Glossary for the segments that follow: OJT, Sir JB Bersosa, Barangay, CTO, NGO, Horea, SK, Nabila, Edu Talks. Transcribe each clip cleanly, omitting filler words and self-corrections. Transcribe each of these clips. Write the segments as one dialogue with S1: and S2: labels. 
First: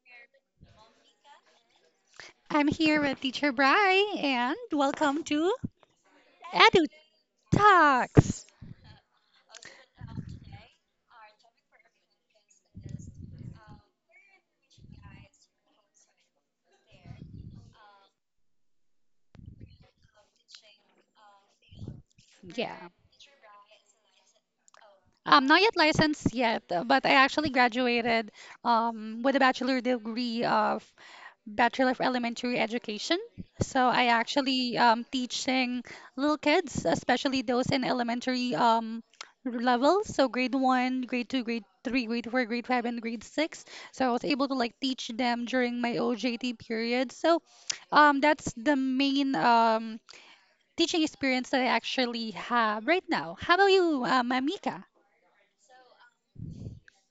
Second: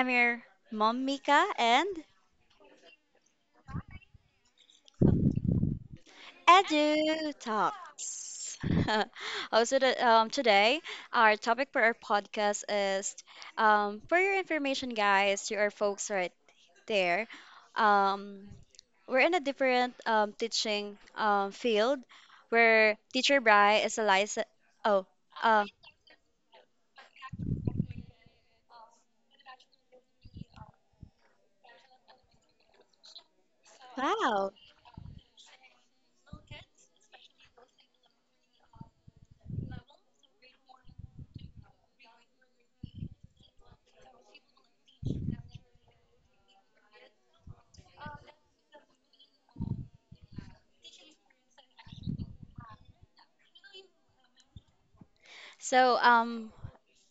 S1: I'm your mom Mika and
S2: I'm here with Teacher Bry and welcome to Edu
S1: Edu
S2: Talks.
S1: Talks. Today our topic for our podcast is, for your information, guys, to our folks right there. Um, we're in a different teaching field
S2: Yeah.
S1: where Teacher Bry is a license. Oh.
S2: I'm not
S1: um,
S2: yet licensed yet, but I actually graduated with a bachelor degree Bachelor of Elementary Education. So I
S1: Wow.
S2: actually teaching little kids, especially those in elementary levels, so grade one, grade two, grade three, grade four, grade five, and grade six. So I was able to like teach them during my OJT period. So that's the main teaching experience that I actually have right now. How about you, Amika?
S1: So, um,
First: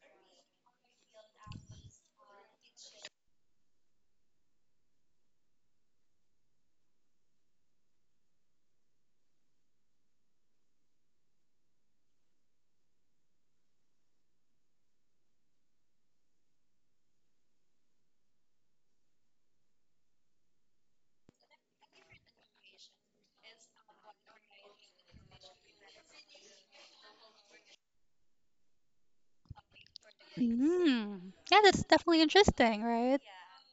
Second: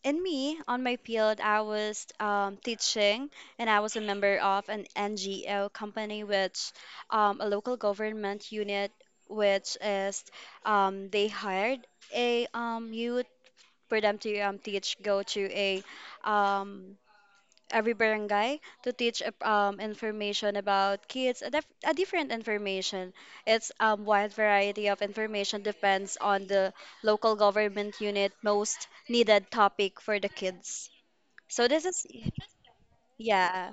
S1: in me, on my field, I was teaching and I was a member of an NGO company, which a local government unit, which is they hired a youth for them to teach, go to a um, every barangay to teach information about kids, a different information. It's wide variety of information depends on the local government unit most needed topic for the kids.
S2: Mm. Yeah,
S1: So
S2: that's
S1: this is,
S2: definitely interesting, right?
S1: yeah,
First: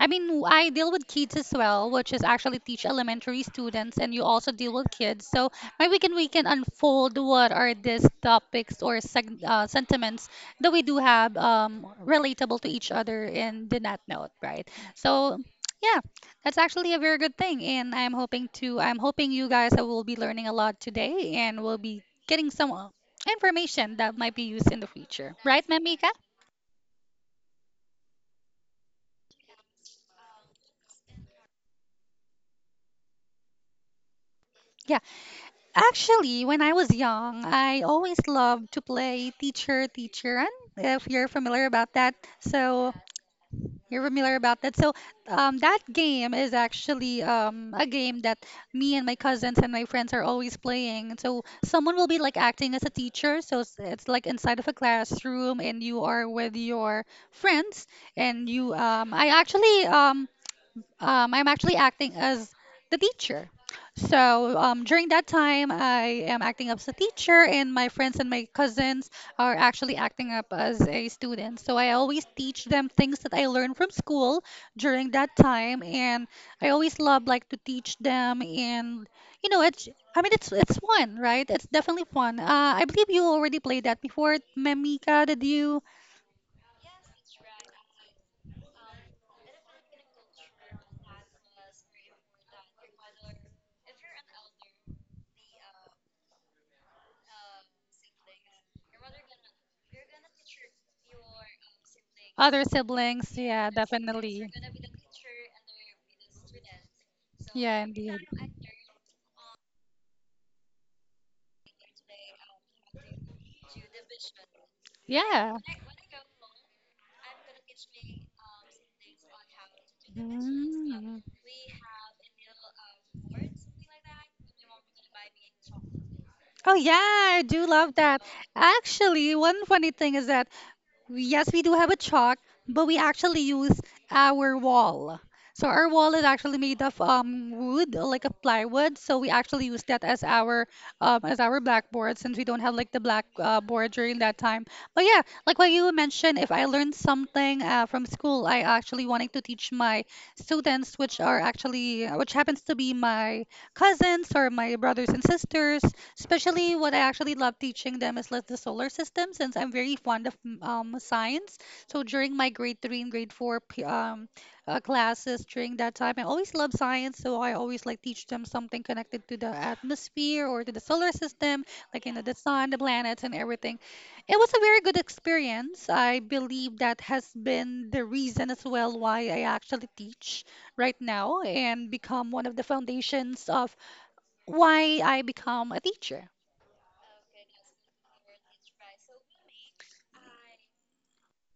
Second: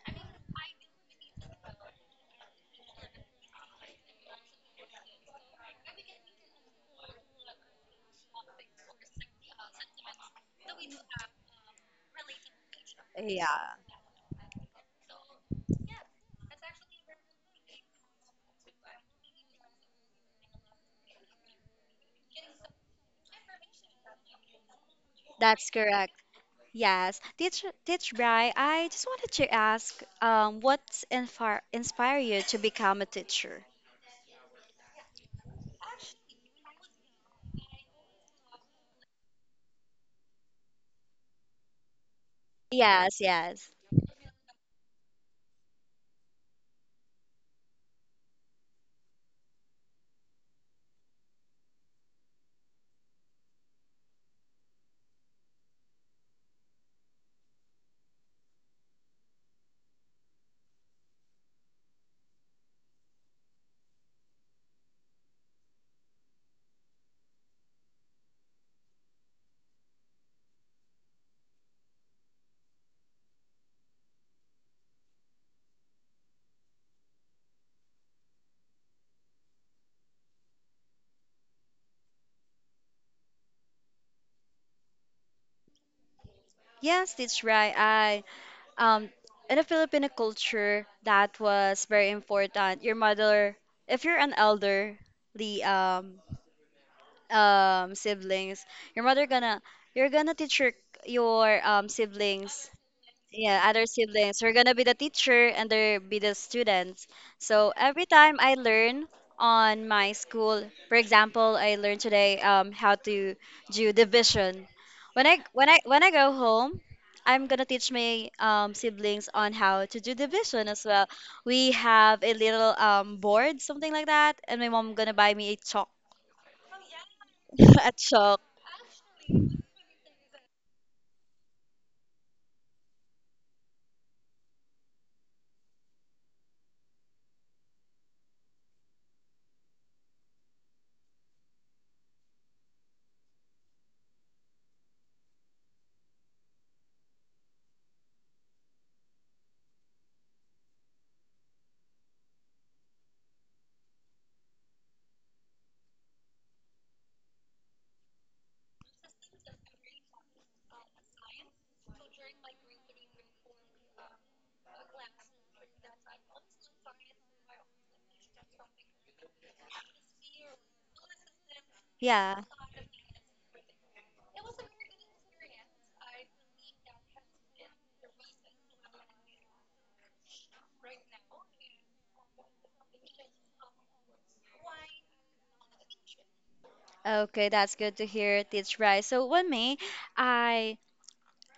S2: I mean, I deal with kids as well, which is actually teach elementary students, and you also deal with kids. So maybe we can unfold what are these topics or sentiments that we do have relatable to each other in the Nat Note, right? So yeah, that's actually a very good thing, and I'm hoping you guys will be learning a lot today, and will be getting some information that might be used in the future, right,
S1: that's
S2: Mamika?
S1: correct. Yes, teach Bri, I just wanted to ask, what's inspire you to become a teacher?
S2: Yeah. Actually, when I was young, I always loved to play teacher, teacher, and if you're familiar about that, so
S1: Yes, yes.
S2: you're familiar about that. So that game is actually a game that me and my cousins and my friends are always playing. So someone will be like acting as a teacher, so it's like inside of a classroom, and you are with your friends, and you I actually I'm actually acting as the teacher. So during that time, I am acting up as a teacher, and my friends and my cousins are actually acting up as a student. So I always teach them things that I learned from school during that time, and I always love like to teach them. And you know, it's it's fun, right? It's definitely fun. I believe you already played that before, Memika. Did you?
S1: Yes, that's right. I um in a Filipino culture that was very important. Your mother, if you're an elder, the siblings, your mother gonna teach your
S2: Other
S1: siblings
S2: siblings,
S1: yeah,
S2: yeah,
S1: other siblings.
S2: definitely.
S1: We're gonna be the teacher and they'll be the students. So
S2: Yeah,
S1: every
S2: indeed.
S1: time I learn on my school, for example, I learned today, how to do division. When I
S2: Yeah.
S1: when I when I go home, I'm gonna teach my siblings on how to do division as well.
S2: Mm.
S1: We have a little board, something like that, and my mom gonna buy me a chalk,
S2: Oh yeah, I do
S1: a
S2: love that.
S1: chalk.
S2: Actually, one funny thing is that yes, we do have a chalk, but we actually use our wall. So our wall is actually made of wood, like a plywood. So we actually use that as our blackboard since we don't have like the black board during that time. But yeah, like what you mentioned, if I learned something from school, I actually wanted to teach my students, which are actually which happens to be my cousins or my brothers and sisters. Especially what I actually love teaching them is like the solar system since I'm very fond of science. So during my grade three and grade four classes during that time, I always love science. So I always like teach them something connected to the atmosphere or to the solar system, like you know the
S1: Yeah.
S2: sun, the planets, and everything. It was a very good experience. I believe that has been the reason as well why I actually teach right now and become one of the foundations of why I become a teacher.
S1: Okay, that's good to hear, Teach Bryce. So, when me, I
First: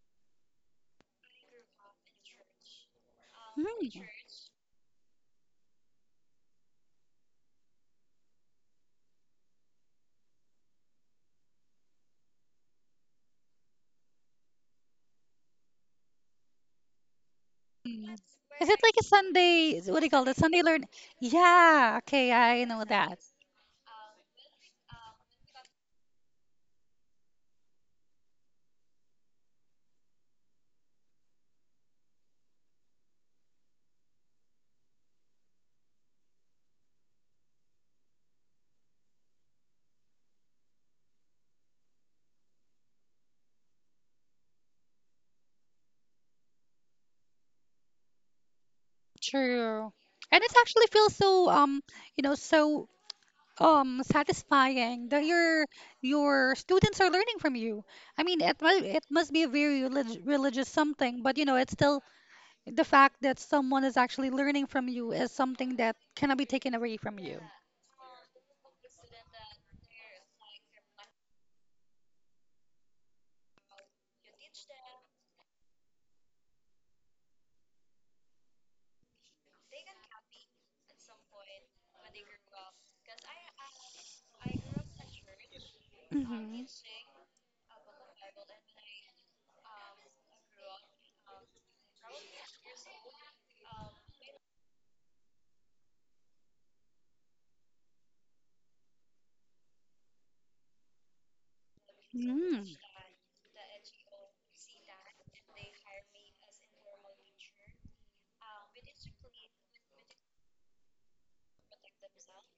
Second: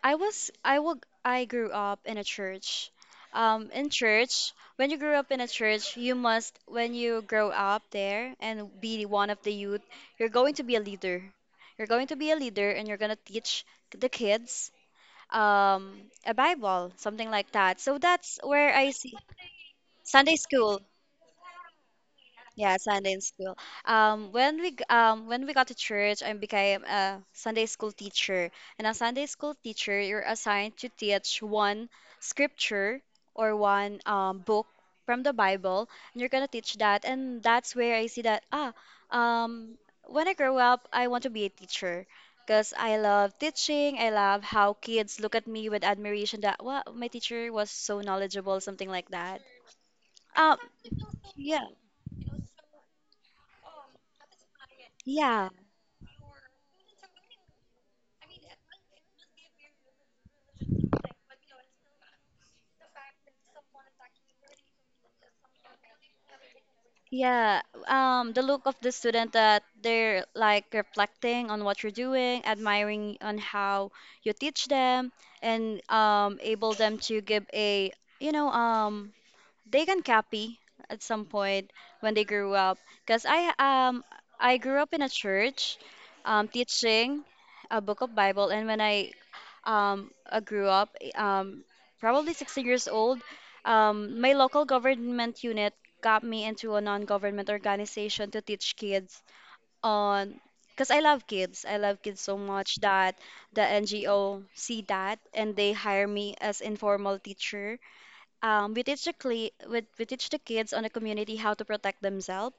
S1: I was I will I grew up in a church. In
S2: Mm.
S1: church, when you grew up in a church, you must when you grow up there and be one of the youth, you're going to be a leader. You're going to be a leader and you're going to teach the kids, a Bible, something like that. So
S2: Mm.
S1: that's
S2: Is
S1: where
S2: it
S1: I
S2: like a
S1: see
S2: Sunday? What do you call it?
S1: Sunday
S2: Sunday
S1: school.
S2: learn? Yeah. Okay, I
S1: Yeah,
S2: know
S1: Sunday
S2: that.
S1: in school. Um, when we got to church, I became a Sunday school teacher. And a Sunday school teacher, you're assigned to teach one scripture or one book from the Bible, and you're gonna teach that. And that's where I see that um, when I grow up, I want to be a teacher. Because I love teaching. I love how kids look at me with admiration that, wow, my teacher was so knowledgeable, something like that.
S2: True. And it
S1: Um,
S2: actually feels so
S1: yeah,
S2: you know, so satisfying that
S1: yeah.
S2: your students are learning from you. I mean, it must be a very religious something, but you know, it's still the fact that someone is actually learning from you is something that cannot be taken away from you.
S1: Yeah, the look of the student that they're like reflecting on what you're doing, admiring on how you teach them, and able them to give a, you know, they can copy at some point when they grew up because I grew up in a church,
S2: Mm-hmm.
S1: teaching a book of bible and when I grew up probably 16 years old, my local government unit got me into a non-government organization to teach kids on because I love kids. I love kids so
S2: Mm.
S1: much that the NGO see that and they hire me as informal teacher. We teach the kids on the community how to protect themselves.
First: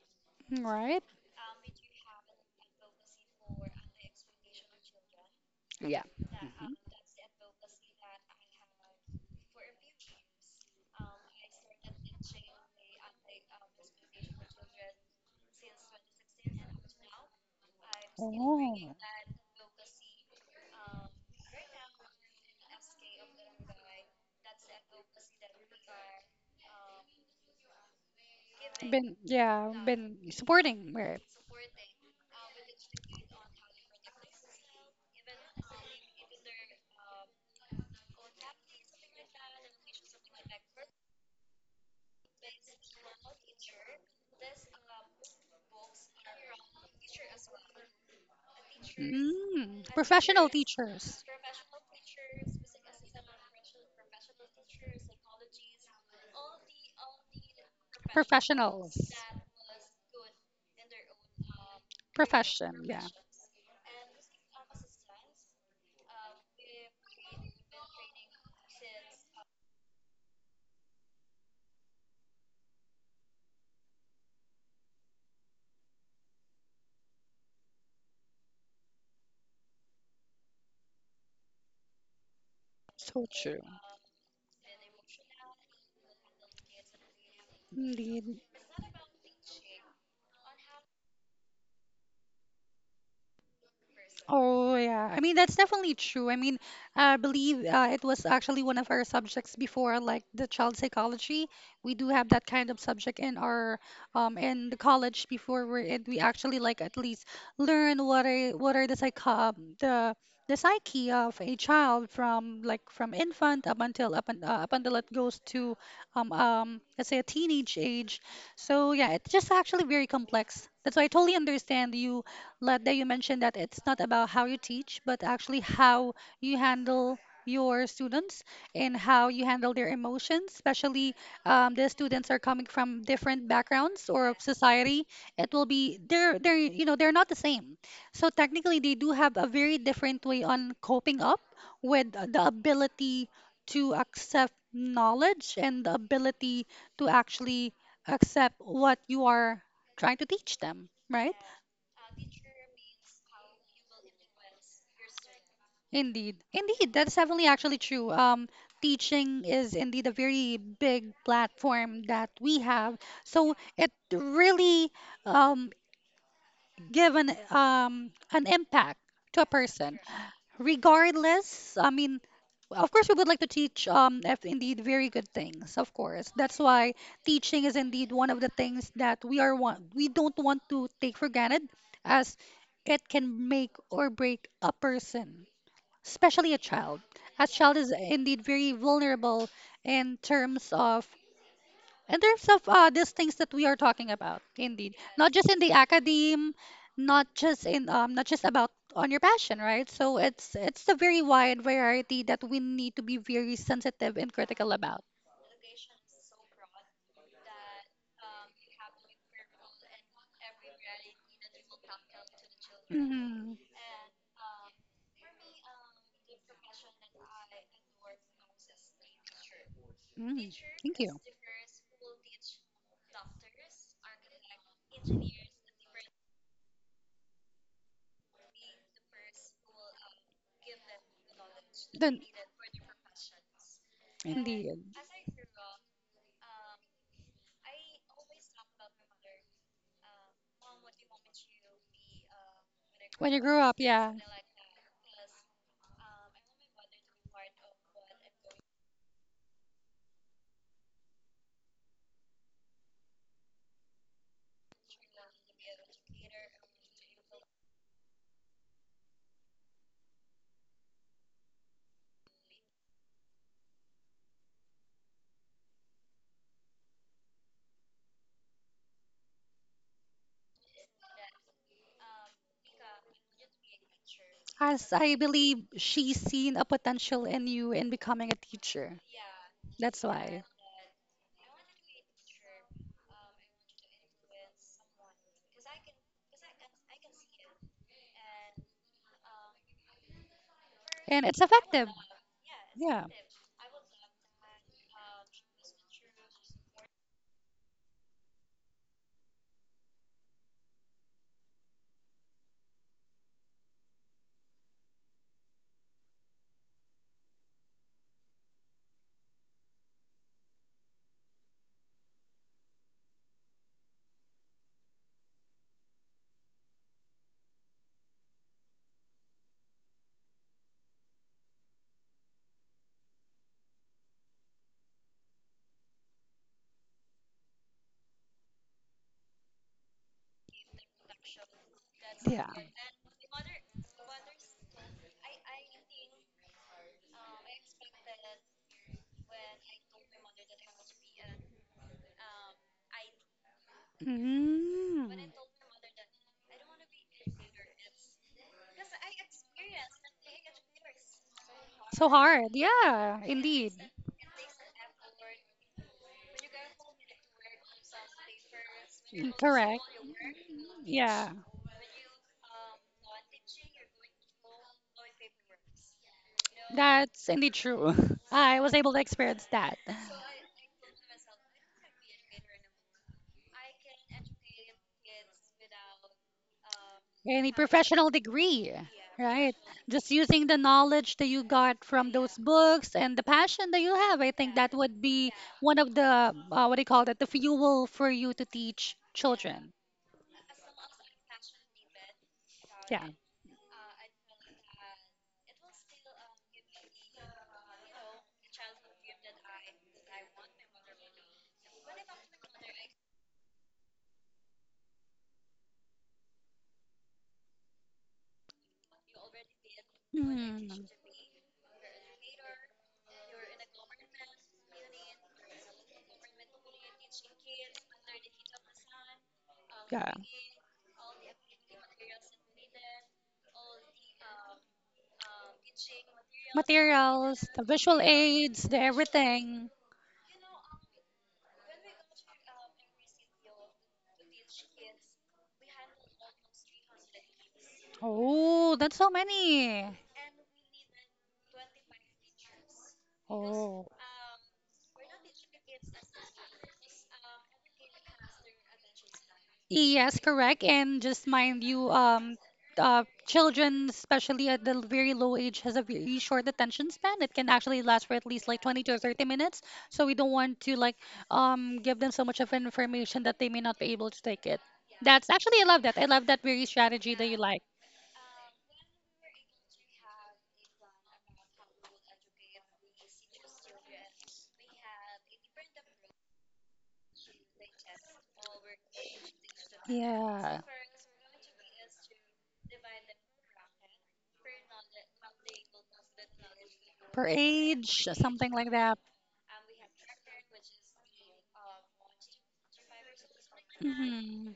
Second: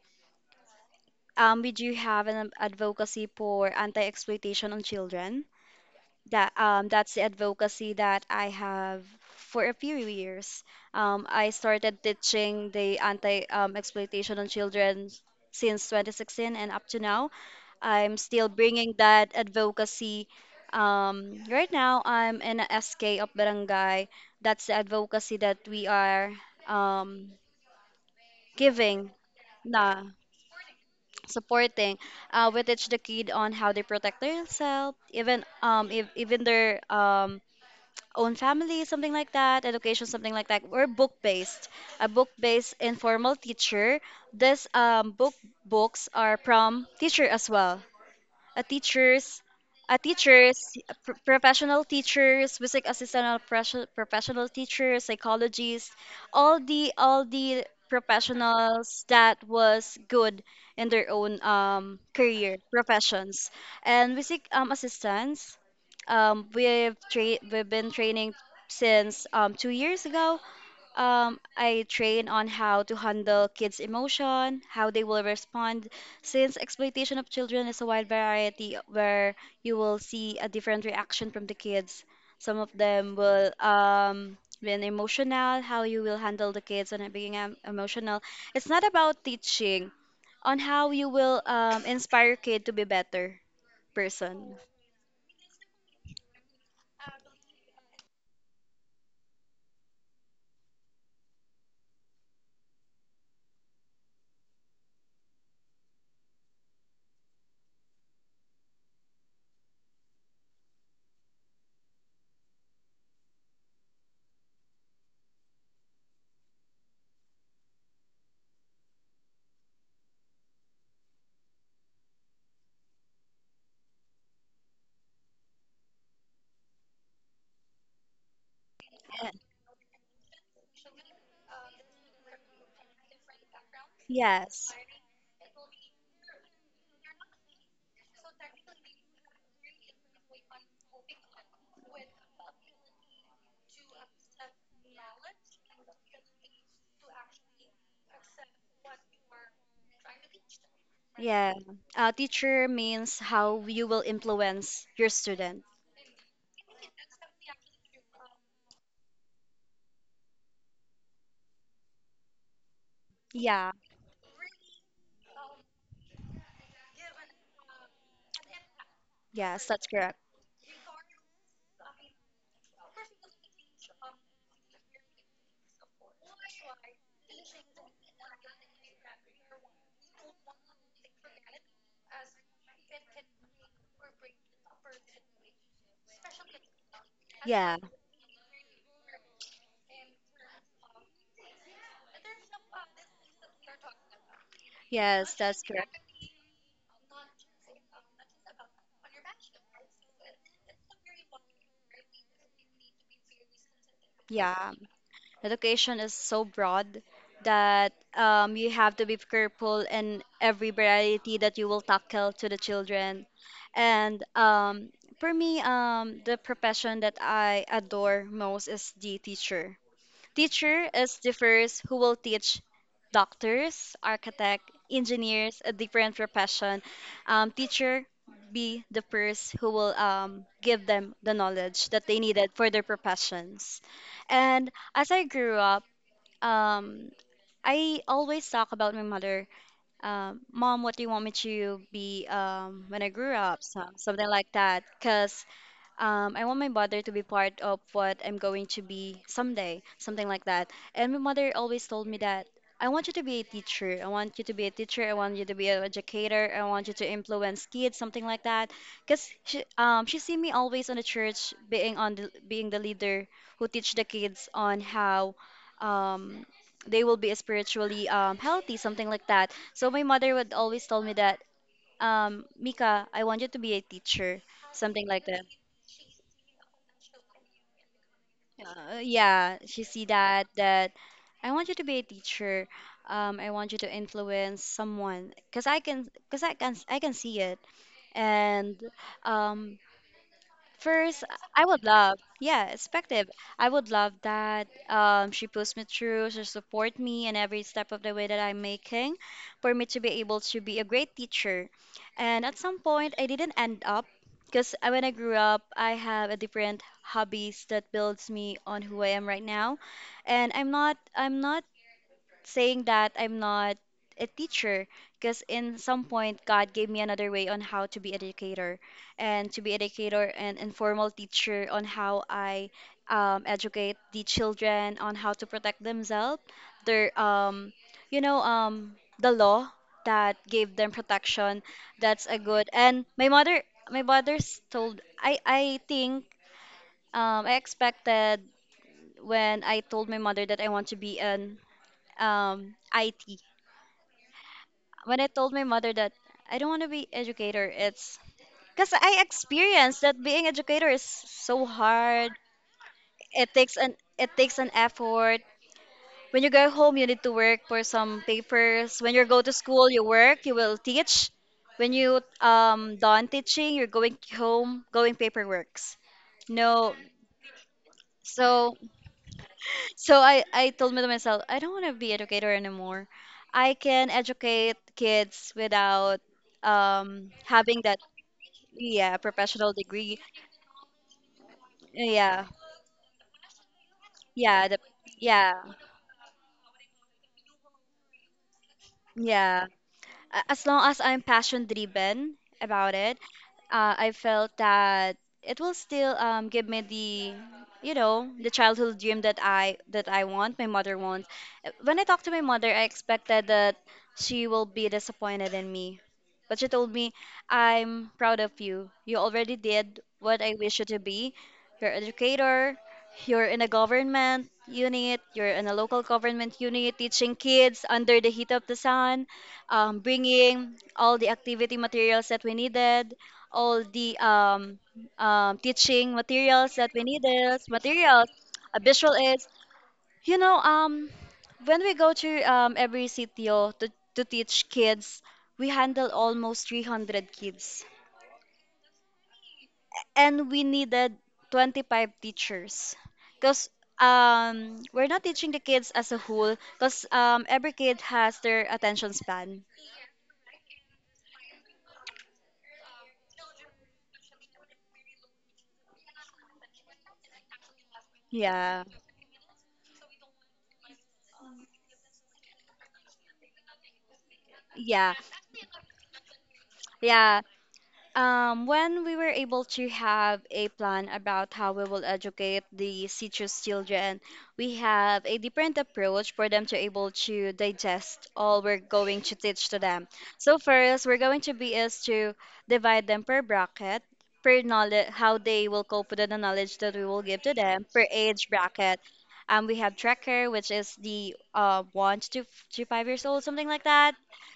S2: Right?
S1: We do have an advocacy for anti-exploitation on children.
S2: Yeah.
S1: That's the advocacy that I have for a few years. I started teaching the anti-exploitation on children since 2016 and up to now. I'm still bringing
S2: Oh,
S1: that advocacy. Right now, I'm in a SK of Barangay. That's the advocacy that we are. Um, Giving,
S2: been yeah,
S1: na
S2: been supporting right?
S1: supporting, we teach the kid on how they protect themselves, even if, even their own family, something like that, education, something like that. We're book based, a book based informal teacher. This book books are from teacher as well, a
S2: Mm.
S1: teachers,
S2: Mm,
S1: a
S2: professional
S1: teachers,
S2: teachers,
S1: professional teachers, music assistant, professional teachers, psychologists, all the
S2: professionals,
S1: professionals that was good in their own career
S2: profession. Yeah,
S1: professions, and music assistants. We've been training since, 2 years ago. I train on how to handle kids' emotion, how they will respond, since exploitation of children is a wide variety where you will see a different reaction from the kids. Some of them
S2: so
S1: will
S2: true.
S1: been emotional, how you will handle the kids and it being emotional.
S2: Indeed.
S1: It's not about teaching, on how you will inspire kid to be better person.
S2: Oh, yeah. I mean, that's definitely true. I mean, I believe it was actually one of our subjects before, like the child psychology. We do have that kind of subject in our in the college before we're in. We actually like at least learn what are the psych the psyche of a child from like from infant up until up until it goes to let's say a teenage age. So yeah, it's just actually very complex. That's why I totally understand you Ladda, you mentioned that it's not about how you teach, but actually how you handle your students and how
S1: Eh,
S2: you handle their emotions, especially the students are coming from different backgrounds or of
S1: yes.
S2: society. It will be they're you know they're not the same. So technically, they do have a very different way on coping up with the ability to accept knowledge and the ability to actually accept what you are trying to teach them, right?
S1: Yeah. Teacher means how you will influence your student.
S2: Indeed. Indeed, that's definitely actually true. Teaching is indeed a very big platform that we have. So
S1: Yeah.
S2: it really um, give an impact to a
S1: Yes, that's
S2: person.
S1: correct.
S2: Regardless, I mean, of course, we would like to teach if indeed very good things, of course. That's why teaching is indeed one of the things that we don't want to take for granted as it can make or break a person especially a child. A child
S1: Yeah.
S2: is indeed very vulnerable in terms of these things that we are talking about. Indeed, not
S1: Yes,
S2: just in
S1: that's
S2: the
S1: correct.
S2: academe, not just in not just about on your passion, right? So it's a very wide variety that we need to be very sensitive and
S1: Yeah.
S2: critical about.
S1: Education is so broad that, you have to be careful in every variety that you will tackle to the children.
S2: Hmm.
S1: And for me, the profession that I adore most is the teacher.
S2: Mm.
S1: Teacher
S2: Thank
S1: is
S2: you.
S1: the first who will teach doctors, architect, engineers, a different profession. Teacher be the first who will give them the knowledge that they
S2: Then
S1: needed for their professions. And
S2: indeed.
S1: as I grew up, um, I always talk about my mother. Mom, what do you want me to be when I
S2: When
S1: grew
S2: you grew
S1: up?
S2: up,
S1: So,
S2: yeah.
S1: something like that. Because, I want my mother to be part of what I'm going to be someday, something like that. And my mother always told me that I want you to be a teacher. I want you to be a teacher. I want you to be an educator. I want you to influence kids, something like that. Cause she see me always on the church being on the, being the leader who teach the kids on how, um, they will be spiritually healthy, something like that. So my mother would always tell me that, Mika, I want you to be a teacher,
S2: As
S1: something
S2: I
S1: like that.
S2: believe she's seen a potential in you in becoming a teacher.
S1: Yeah, she see
S2: That's why.
S1: that that I want you to be a teacher. I want you to influence someone because I can see it and, um, First,
S2: And it's
S1: I would
S2: effective.
S1: love, yeah,
S2: Yeah.
S1: perspective. I would love that, she pushed me through, she support me in every step of the way that I'm making for me to be able to be a great teacher. And at some point, I didn't end up because when I grew up, I have a different hobbies that builds me on who I am right now. And I'm not saying that I'm not a teacher because in some point God gave me another way on how to be educator and to be educator and informal teacher on how I, educate the children on how to protect themselves their you know the law that gave them protection that's a
S2: Yeah.
S1: good and my mother, my mother's told, I think, I expected when I told my mother that I want to be an IT,
S2: Mm.
S1: when I told my mother that I don't want to be educator, it's because I experienced that being educator is so
S2: So
S1: hard.
S2: hard. Yeah,
S1: It
S2: indeed.
S1: takes an it takes an effort. When you go home, you need to work for some papers. When you
S2: Mm,
S1: go to
S2: correct.
S1: school, you work. You will teach.
S2: Yeah.
S1: When you done teaching, you're going home, going paperworks. No,
S2: That's indeed true. I was
S1: so
S2: able to experience that.
S1: so I told me to myself, I don't want to be educator anymore. I can educate kids without
S2: Any
S1: having that,
S2: professional degree,
S1: yeah,
S2: right?
S1: professional
S2: Just
S1: degree.
S2: using the knowledge that you got from those
S1: Yeah,
S2: books and the passion that you have, I think
S1: yeah,
S2: that
S1: the,
S2: would be
S1: yeah,
S2: one of the, what do you call that, the fuel for you to teach
S1: yeah.
S2: children.
S1: a- As long as I'm passion driven about
S2: Yeah.
S1: it, I felt that it will still, give me the you know the childhood dream that I want my mother wants. When I talked to my mother, I expected that she will be disappointed in me, but she told me, "I'm proud of you. You already did what I
S2: Hmm.
S1: wish you to be. You're an educator. You're in a government unit. You're in a local government unit teaching kids under the heat of the sun, bringing all the activity materials that we needed, all the teaching materials that we
S2: Materials,
S1: needed,
S2: the visual
S1: materials,
S2: aids, the
S1: visual aids.
S2: everything.
S1: You know, when we go to every sitio to teach kids, we handle almost 300 kids.
S2: Oh, that's so many.
S1: And we needed 25 teachers because,
S2: Oh.
S1: we're not teaching the kids as a whole because every kid has their attention span.
S2: Yes, correct. And just mind you, children, especially at the very low age, has a very short attention span. It can actually last for at least like 20
S1: Yeah,
S2: to 30 minutes. So we don't want to like give them so much of information that they may not be able to take it.
S1: yeah,
S2: That's actually I love that. I love that very strategy that you
S1: yeah.
S2: like.
S1: When we were able to have a plan about how we will educate the citrus children, we have a different approach for them to able to digest all we're going to teach to them. So
S2: Yeah.
S1: first, we're going to be is to divide them per bracket, per knowledge, how they will cope with the knowledge that we will
S2: Per
S1: give to them, per
S2: age,
S1: age
S2: something like that.
S1: bracket. We have tracker, which is the one to 5 years old, something like that,
S2: Hmm.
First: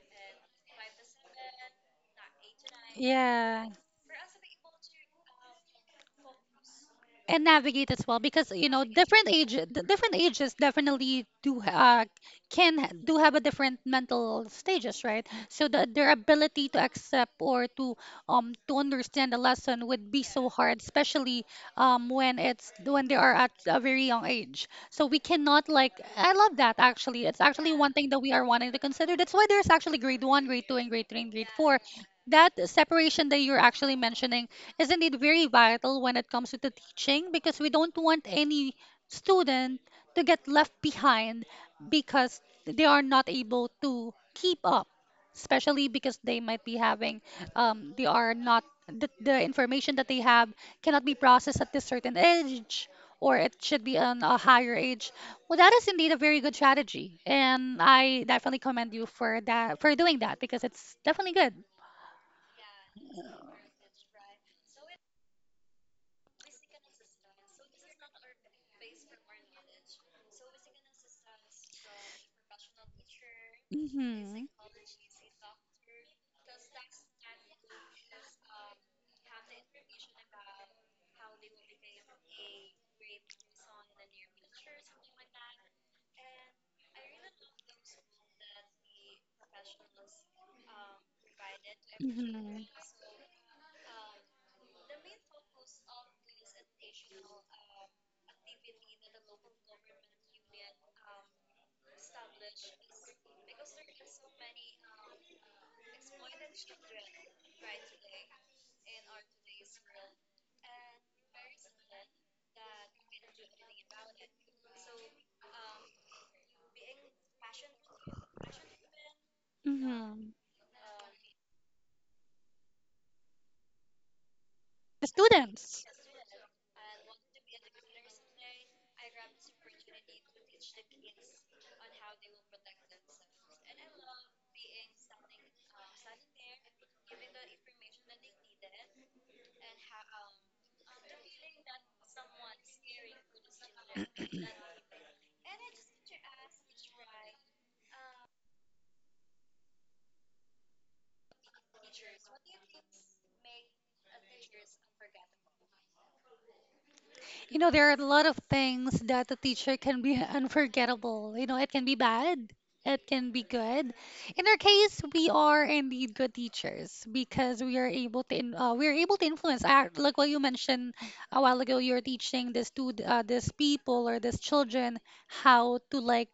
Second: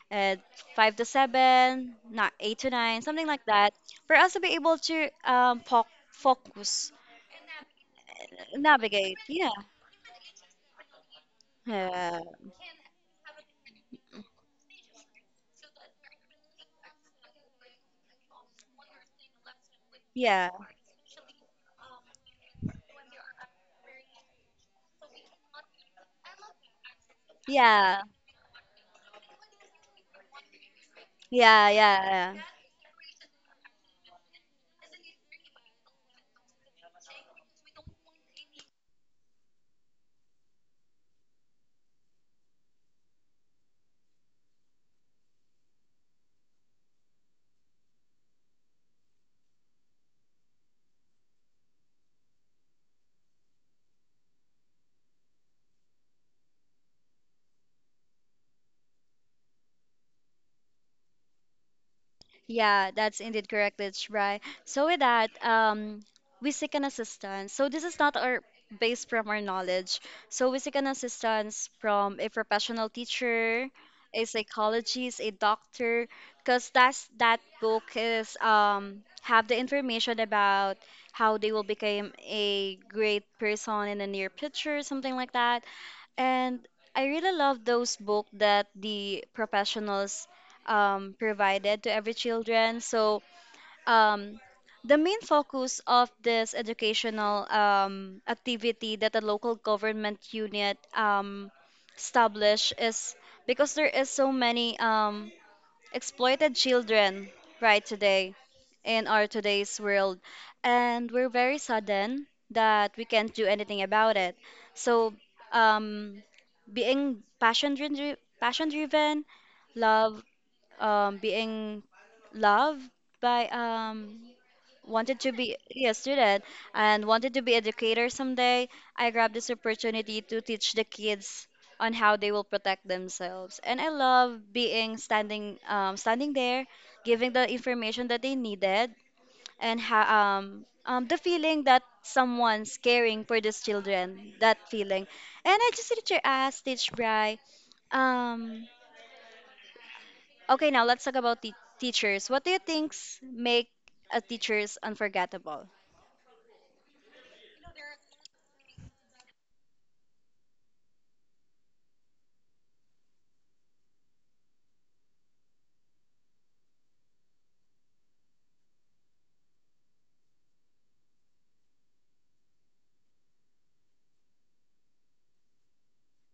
S1: 5 to 7, not 8 to 9, something like
S2: Yeah.
S1: that, for us to be able to focus,
S2: And navigate as well because you know
S1: navigate.
S2: different
S1: Yeah,
S2: ages different ages definitely do ha-
S1: yeah,
S2: can ha- do have a different mental stages right so their ability to accept or to understand a lesson would be so
S1: yeah,
S2: hard especially when it's when they are at a very young age so we cannot like I love that. Actually, it's actually one
S1: yeah,
S2: thing that we are wanting to consider. That's why there's actually grade 1 grade 2 and grade 3 and grade
S1: yeah,
S2: 4,
S1: yeah, yeah.
S2: that separation that you're actually mentioning is not it very vital when it comes to the teaching because we don't want any student to get left behind because they are not able to keep up especially because they might be having they are not the information that they have cannot be processed at this certain age or it should be on a higher age. Well, that is indeed a very good strategy and I definitely commend you for that, for doing that, because it's definitely good.
S1: Yeah, that's indeed correct, that's right. So with that, we seek an assistance. So this is not our based from our knowledge. So we seek an assistance from a professional teacher, a
S2: Hmm.
S1: psychologist, a doctor, because that's that book is have the information about how they will become a great person in the near future, something like that. And I really love those books that the professionals provided to every
S2: Hmm.
S1: children. So um, the main focus of this educational activity that the local government unit established is because there is so many exploited children right today in our today's world and we're very sudden that we can't do anything about it. So um, being passion driven, passion driven, love,
S2: Hmm.
S1: being loved by um,
S2: The
S1: wanted to be
S2: students.
S1: a student and wanted to be educator someday, I grabbed this opportunity to teach the kids on how they will protect themselves. And I love being standing standing there giving the information that they needed. And the feeling that someone's caring for these children, that feeling. And I just need to ask teach bry, um, okay now let's talk about the teachers. What do you think make a teachers unforgettable?
S2: You know, there are a lot of things that the teacher can be unforgettable. You know, it can be bad, it can be good. In our case, we are indeed good teachers because we are able to we are able to influence. Like what you mentioned a while ago, you're teaching this to this people or this children how to like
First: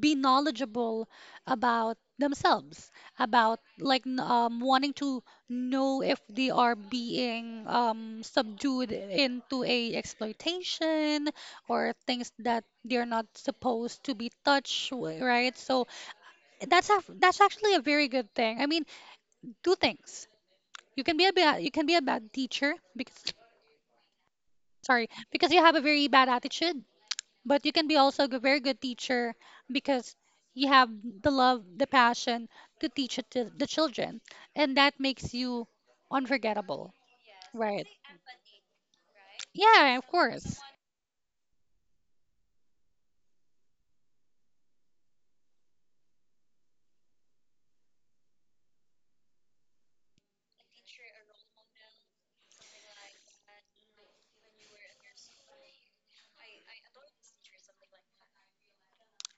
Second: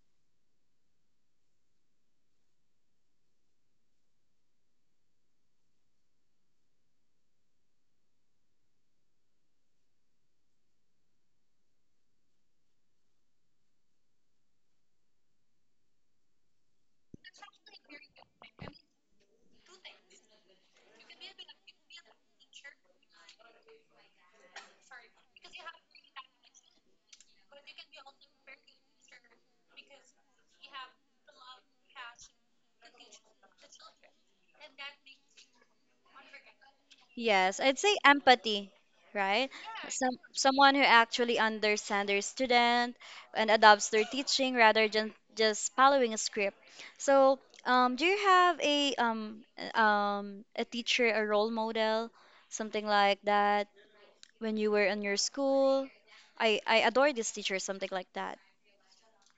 S2: be knowledgeable about themselves about like wanting to know if they are being subdued into a exploitation or things that they're not supposed to be touched right so that's that's actually a very good thing. I mean, two things. You can be a bad you can be a bad teacher because sorry because you have a very bad attitude, but you can be also a very good teacher because you have the love, the passion to teach it to the children, and that makes you unforgettable,
S1: Yes, I'd
S2: right?
S1: say empathy, right?
S2: Yeah, of
S1: Some
S2: course.
S1: someone who actually understands their student and adopts their teaching rather than just following a script. So, do you have a teacher, a role model, something like that when you were in your school? I adore this teacher, something like that,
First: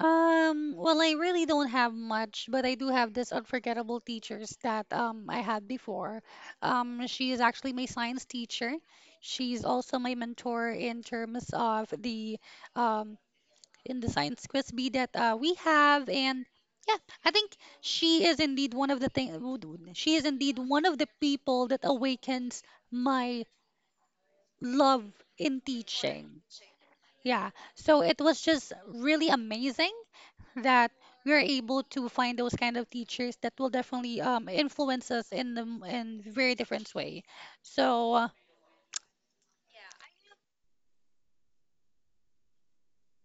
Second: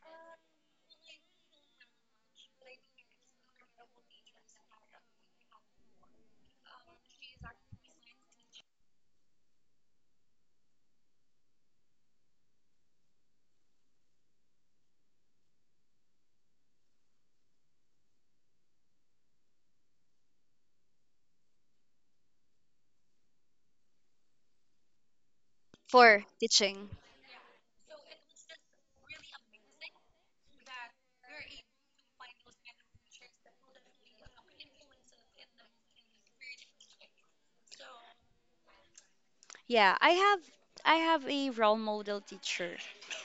S2: well, I really don't have much but I do have this unforgettable teachers that I had before. She is actually my science teacher. She's also my mentor in terms of the um in the science quiz bee that we have. And yeah, I think she is indeed one of the thing. She is indeed one of the people that awakens my love in
S1: for
S2: teaching.
S1: teaching.
S2: Yeah. So it was just really amazing that we're able to find those kind of teachers that will definitely influence us in the in very different way. So uh,
S1: Yeah, I have a role model teacher.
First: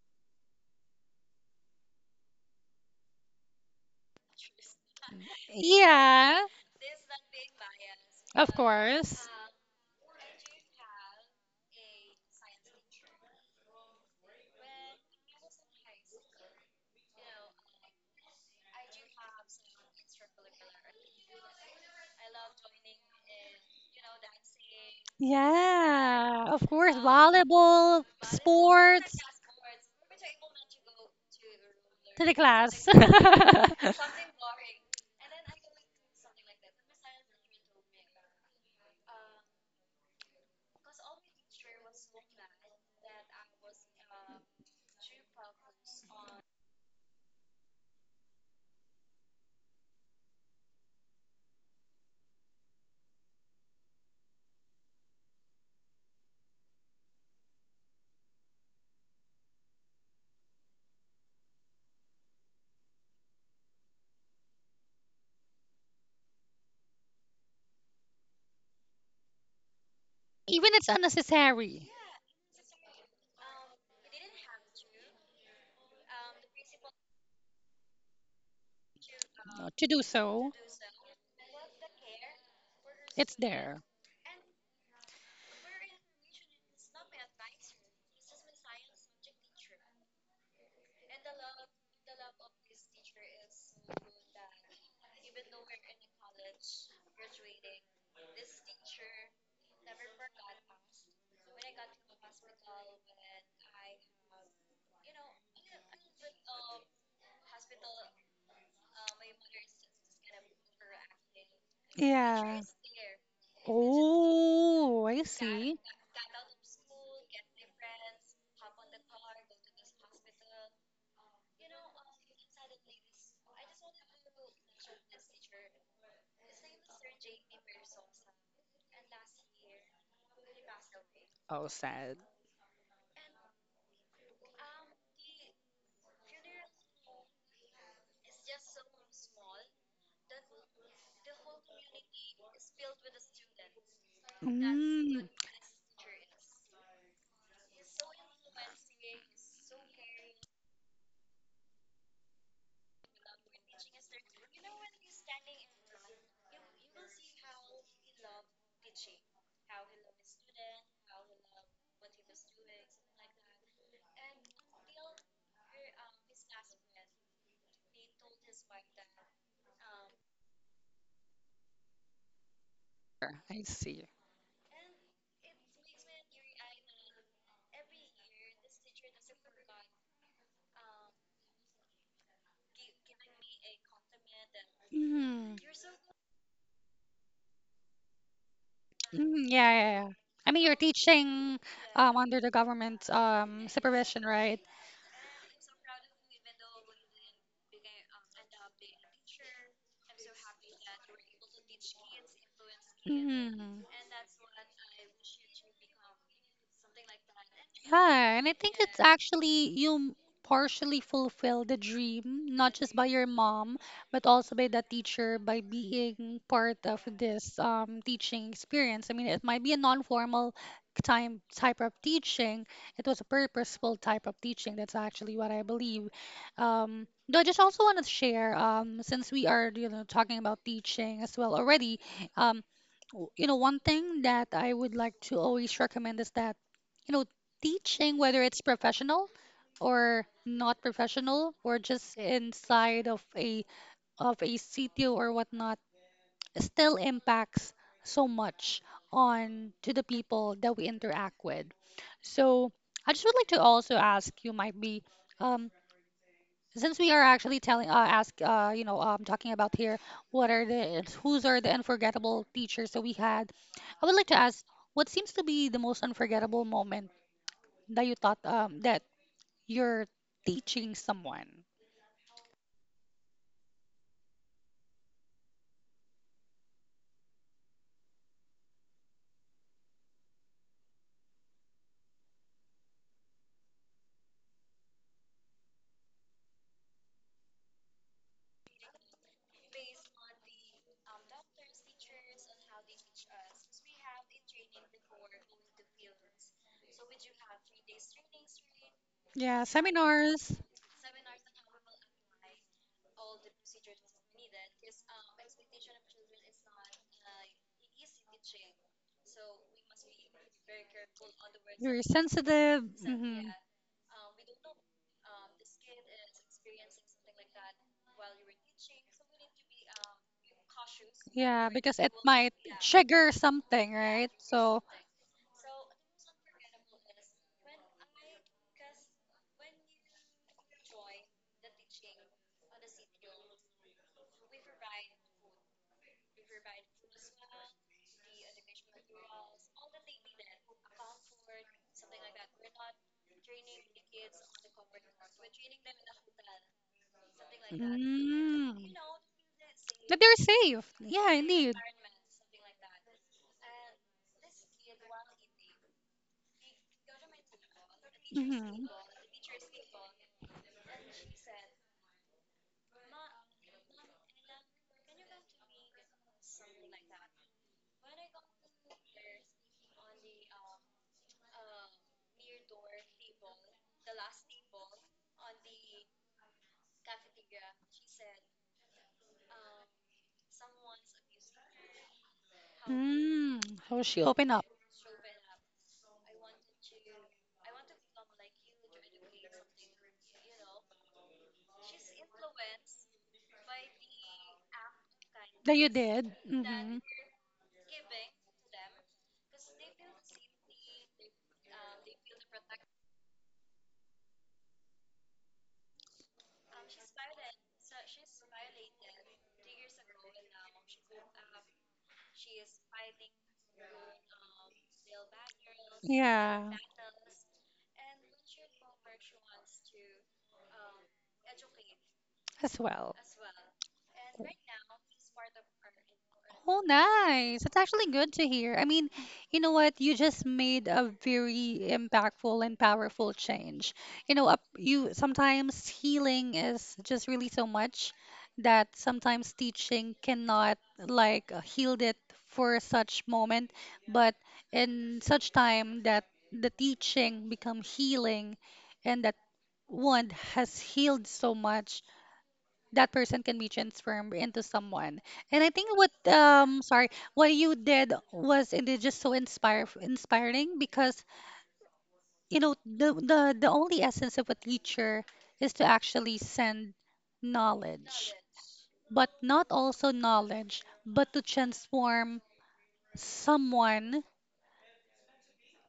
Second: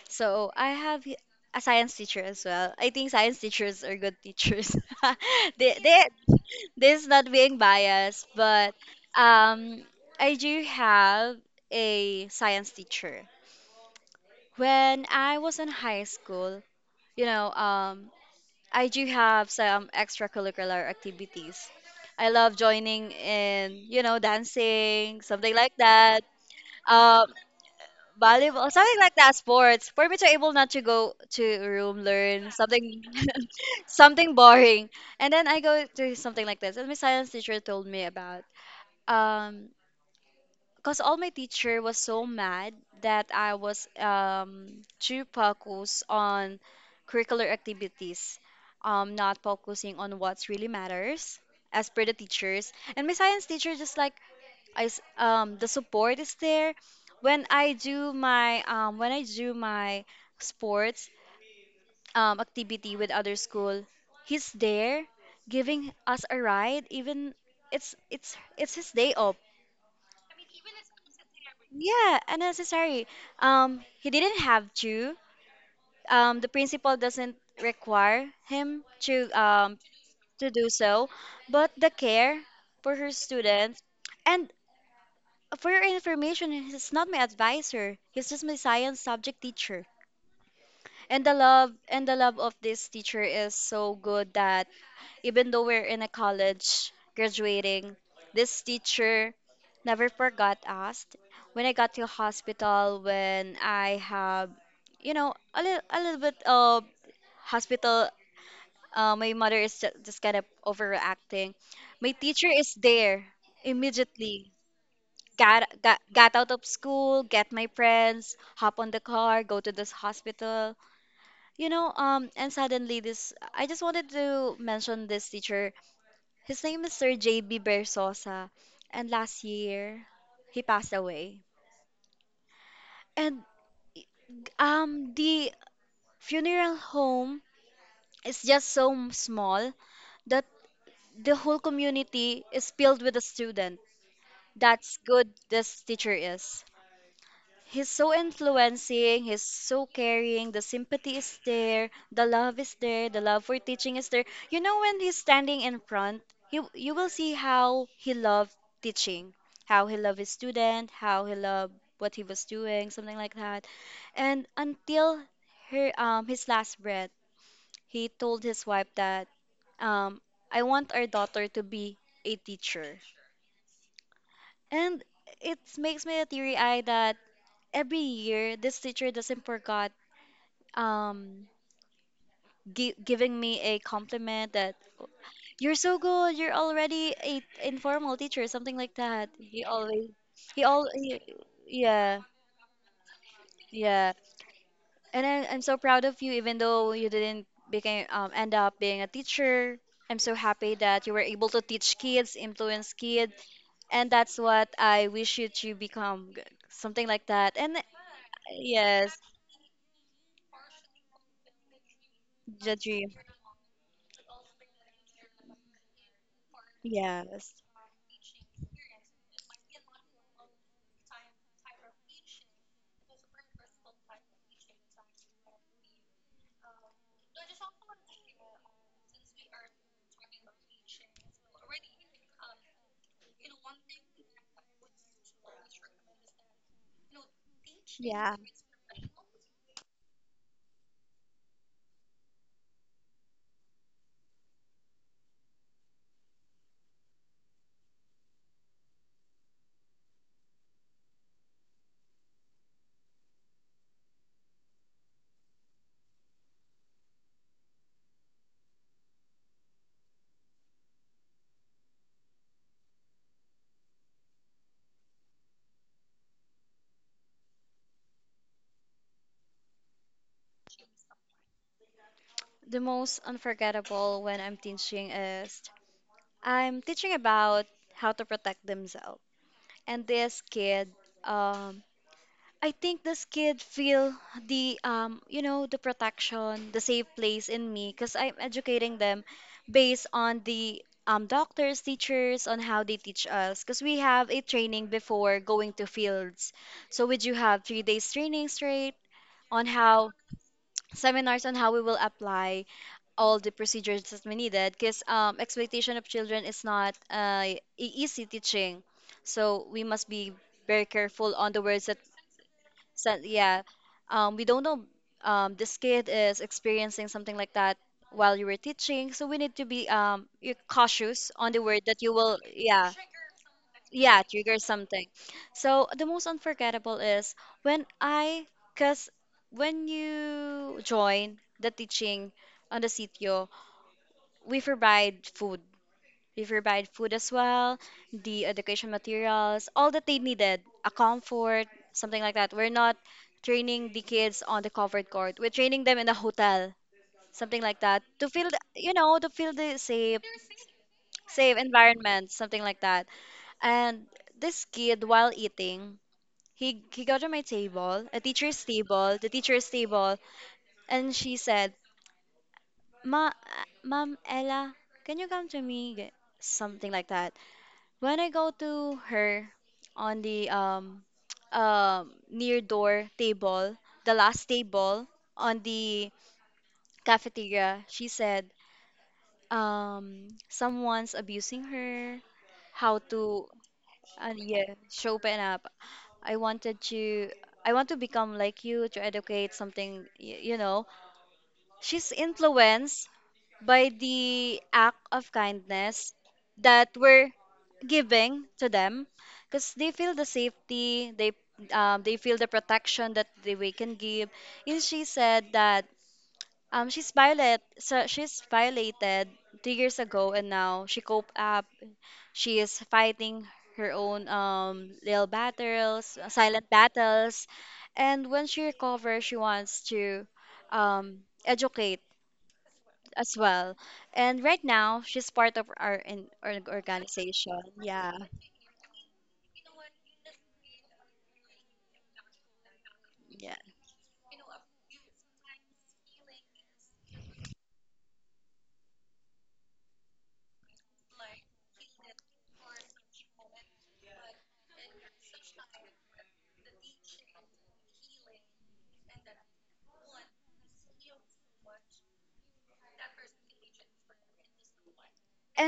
S1: So I have a science teacher as well. I think science teachers are good teachers. They
S2: yeah,
S1: this is not being biased,
S2: of
S1: but
S2: course.
S1: um I do have a science teacher. When I was in high school, you know, I do have some extracurricular activities. I love joining in, you know, dancing, something like that.
S2: Yeah, of course.
S1: Um,
S2: Volleyball,
S1: volleyball, something like
S2: sports.
S1: that, sports. For me to able not to go to room,
S2: To the
S1: learn
S2: class.
S1: something, something boring, and then I go to something like this. And my science teacher told me about um, cause all my teacher was so mad that I was too focused on curricular activities, not focusing on what's really matters as per the teachers. And my science teacher just like I s the support is there. When I do my sports activity with other school, he's there giving us a ride even it's his day off.
S2: Even it's unnecessary
S1: Yeah, unnecessary. He didn't have to. The principal doesn't require him
S2: to do
S1: to
S2: so,
S1: do so, but the care for her
S2: it's
S1: students.
S2: there.
S1: And for your information, he's not my advisor. He's just my science subject teacher. And the love of this teacher is so good that even though we're in a college graduating, this teacher never forgot us. When I got to hospital, when I have, you know, a little bit of hospital, my mother is just kind of overreacting. My teacher
S2: Yeah.
S1: is there immediately.
S2: Oh, I see.
S1: Got out of school, get my friends, hop on the car, go to this hospital. You know, and suddenly this I just wanted to mention this teacher. His name is Sir JB Bersosa, and last year he passed away.
S2: Oh, sad.
S1: And the funeral home is just so small that the whole community is filled with a student. That's
S2: Mm,
S1: good this teacher is. He's so influencing, he's so caring, the sympathy is there, the love is there, the love for teaching is there. You know when he's standing in front, you will see how he loved teaching, how he loved his student, how he loved what he was doing, something like that. And until her his last breath, he told his wife that um I want our daughter to be a teacher.
S2: I see.
S1: And it makes me teary eye that every year this teacher doesn't forget um giving me a compliment that
S2: Mm.
S1: you're so good, you're already a informal teacher, something like that.
S2: Mhm.
S1: He
S2: Yeah, yeah, yeah.
S1: always
S2: I mean,
S1: he
S2: you're
S1: all he,
S2: teaching
S1: yeah,
S2: under the government
S1: yeah.
S2: supervision, right?
S1: And I, I'm so proud of you even though you didn't became end up being a teacher. I'm so happy that you were able to teach kids, influence kids,
S2: Mhm.
S1: and that's what I wish you to become, something like that. And
S2: Yeah, and I think it's
S1: yes,
S2: actually partially fulfill the dream, not
S1: the
S2: just by
S1: dream.
S2: your mom, but also by the teacher by being part of
S1: Yes.
S2: this teaching experience. I mean, it might be a non-formal time type of teaching. It was a purposeful type of teaching. That's actually what I believe. Though I just also want to share, since we are, you know, talking about teaching as well already, um, you know, one thing that I would like to always recommend is that you know teaching,
S1: Yeah.
S2: whether it's professional or not professional, or just inside of a CTO or whatnot, still impacts so much on to the people that we interact with. So I just would like to also ask you might be um, since we are actually telling ask you know talking about here what are the whose are the unforgettable teachers that we had. I would like to ask what seems to be the most unforgettable moment that you thought that you're teaching someone.
S1: The most unforgettable when I'm teaching is I'm teaching about how to protect themselves. And this kid, um, I think this kid feel the you know the protection, the safe place in me because I'm educating them based on the doctors, teachers on how they teach us because we have a training before going to fields. So we do have 3 days training straight
S2: Yeah,
S1: on how,
S2: seminars.
S1: seminars on how we will apply all the procedures that we needed because exploitation of children is not easy teaching. So we must be very careful on the words that,
S2: You're sensitive.
S1: so,
S2: Hmm.
S1: yeah, we don't know this kid is experiencing something like that while you were teaching. So we need to be cautious on the
S2: Yeah,
S1: word
S2: because
S1: that you
S2: it
S1: will,
S2: might
S1: yeah,
S2: trigger something,
S1: yeah,
S2: right?
S1: trigger
S2: So,
S1: something. So the most unforgettable is when I, because when you join the teaching on the sitio, we provide food, as well, the education materials, all that they needed, a comfort, something like that. We're not training the kids on the covered court. We're training them in a hotel, something like that, to feel, the,
S2: mm,
S1: you know, to feel the
S2: but
S1: safe,
S2: they're safe. Yeah,
S1: safe
S2: indeed.
S1: environment, something like that. And this kid, while eating, he got on my table, a teacher's
S2: Hmm.
S1: table, the teacher's table, and she said, "Ma, ma'am Ella, can you come to me?" Something like that. When I go to her on the near door table, the last table on the cafeteria, she said someone's abusing her. How to
S2: Mm, so she opened up.
S1: yeah, show open up. I wanted to I want to become like you to educate something you know. She's influenced by the act of
S2: That you
S1: kindness
S2: did.
S1: that
S2: Hmm.
S1: we're giving to them because they feel the safety, they feel the protection that they, we can give. And she said that she's violated 2 years ago and now she cope up, she is fighting her own little battles, silent
S2: Yeah.
S1: battles. And when she recovers she wants to um, educate
S2: As well.
S1: as well. And right now, she's part of our our
S2: Oh,
S1: organization.
S2: nice. It's actually
S1: Yeah,
S2: good to hear. I mean, you know what? You just made a very impactful and powerful
S1: yeah.
S2: change. You know, up you sometimes healing is just really so much that sometimes teaching cannot like healed it for such moment, but in such time that the teaching become healing and that one has healed so much that person can be transformed into someone. And I think what sorry, what you did was it is just so inspire inspiring because you know the only essence of a teacher is to actually send knowledge, but not also knowledge, someone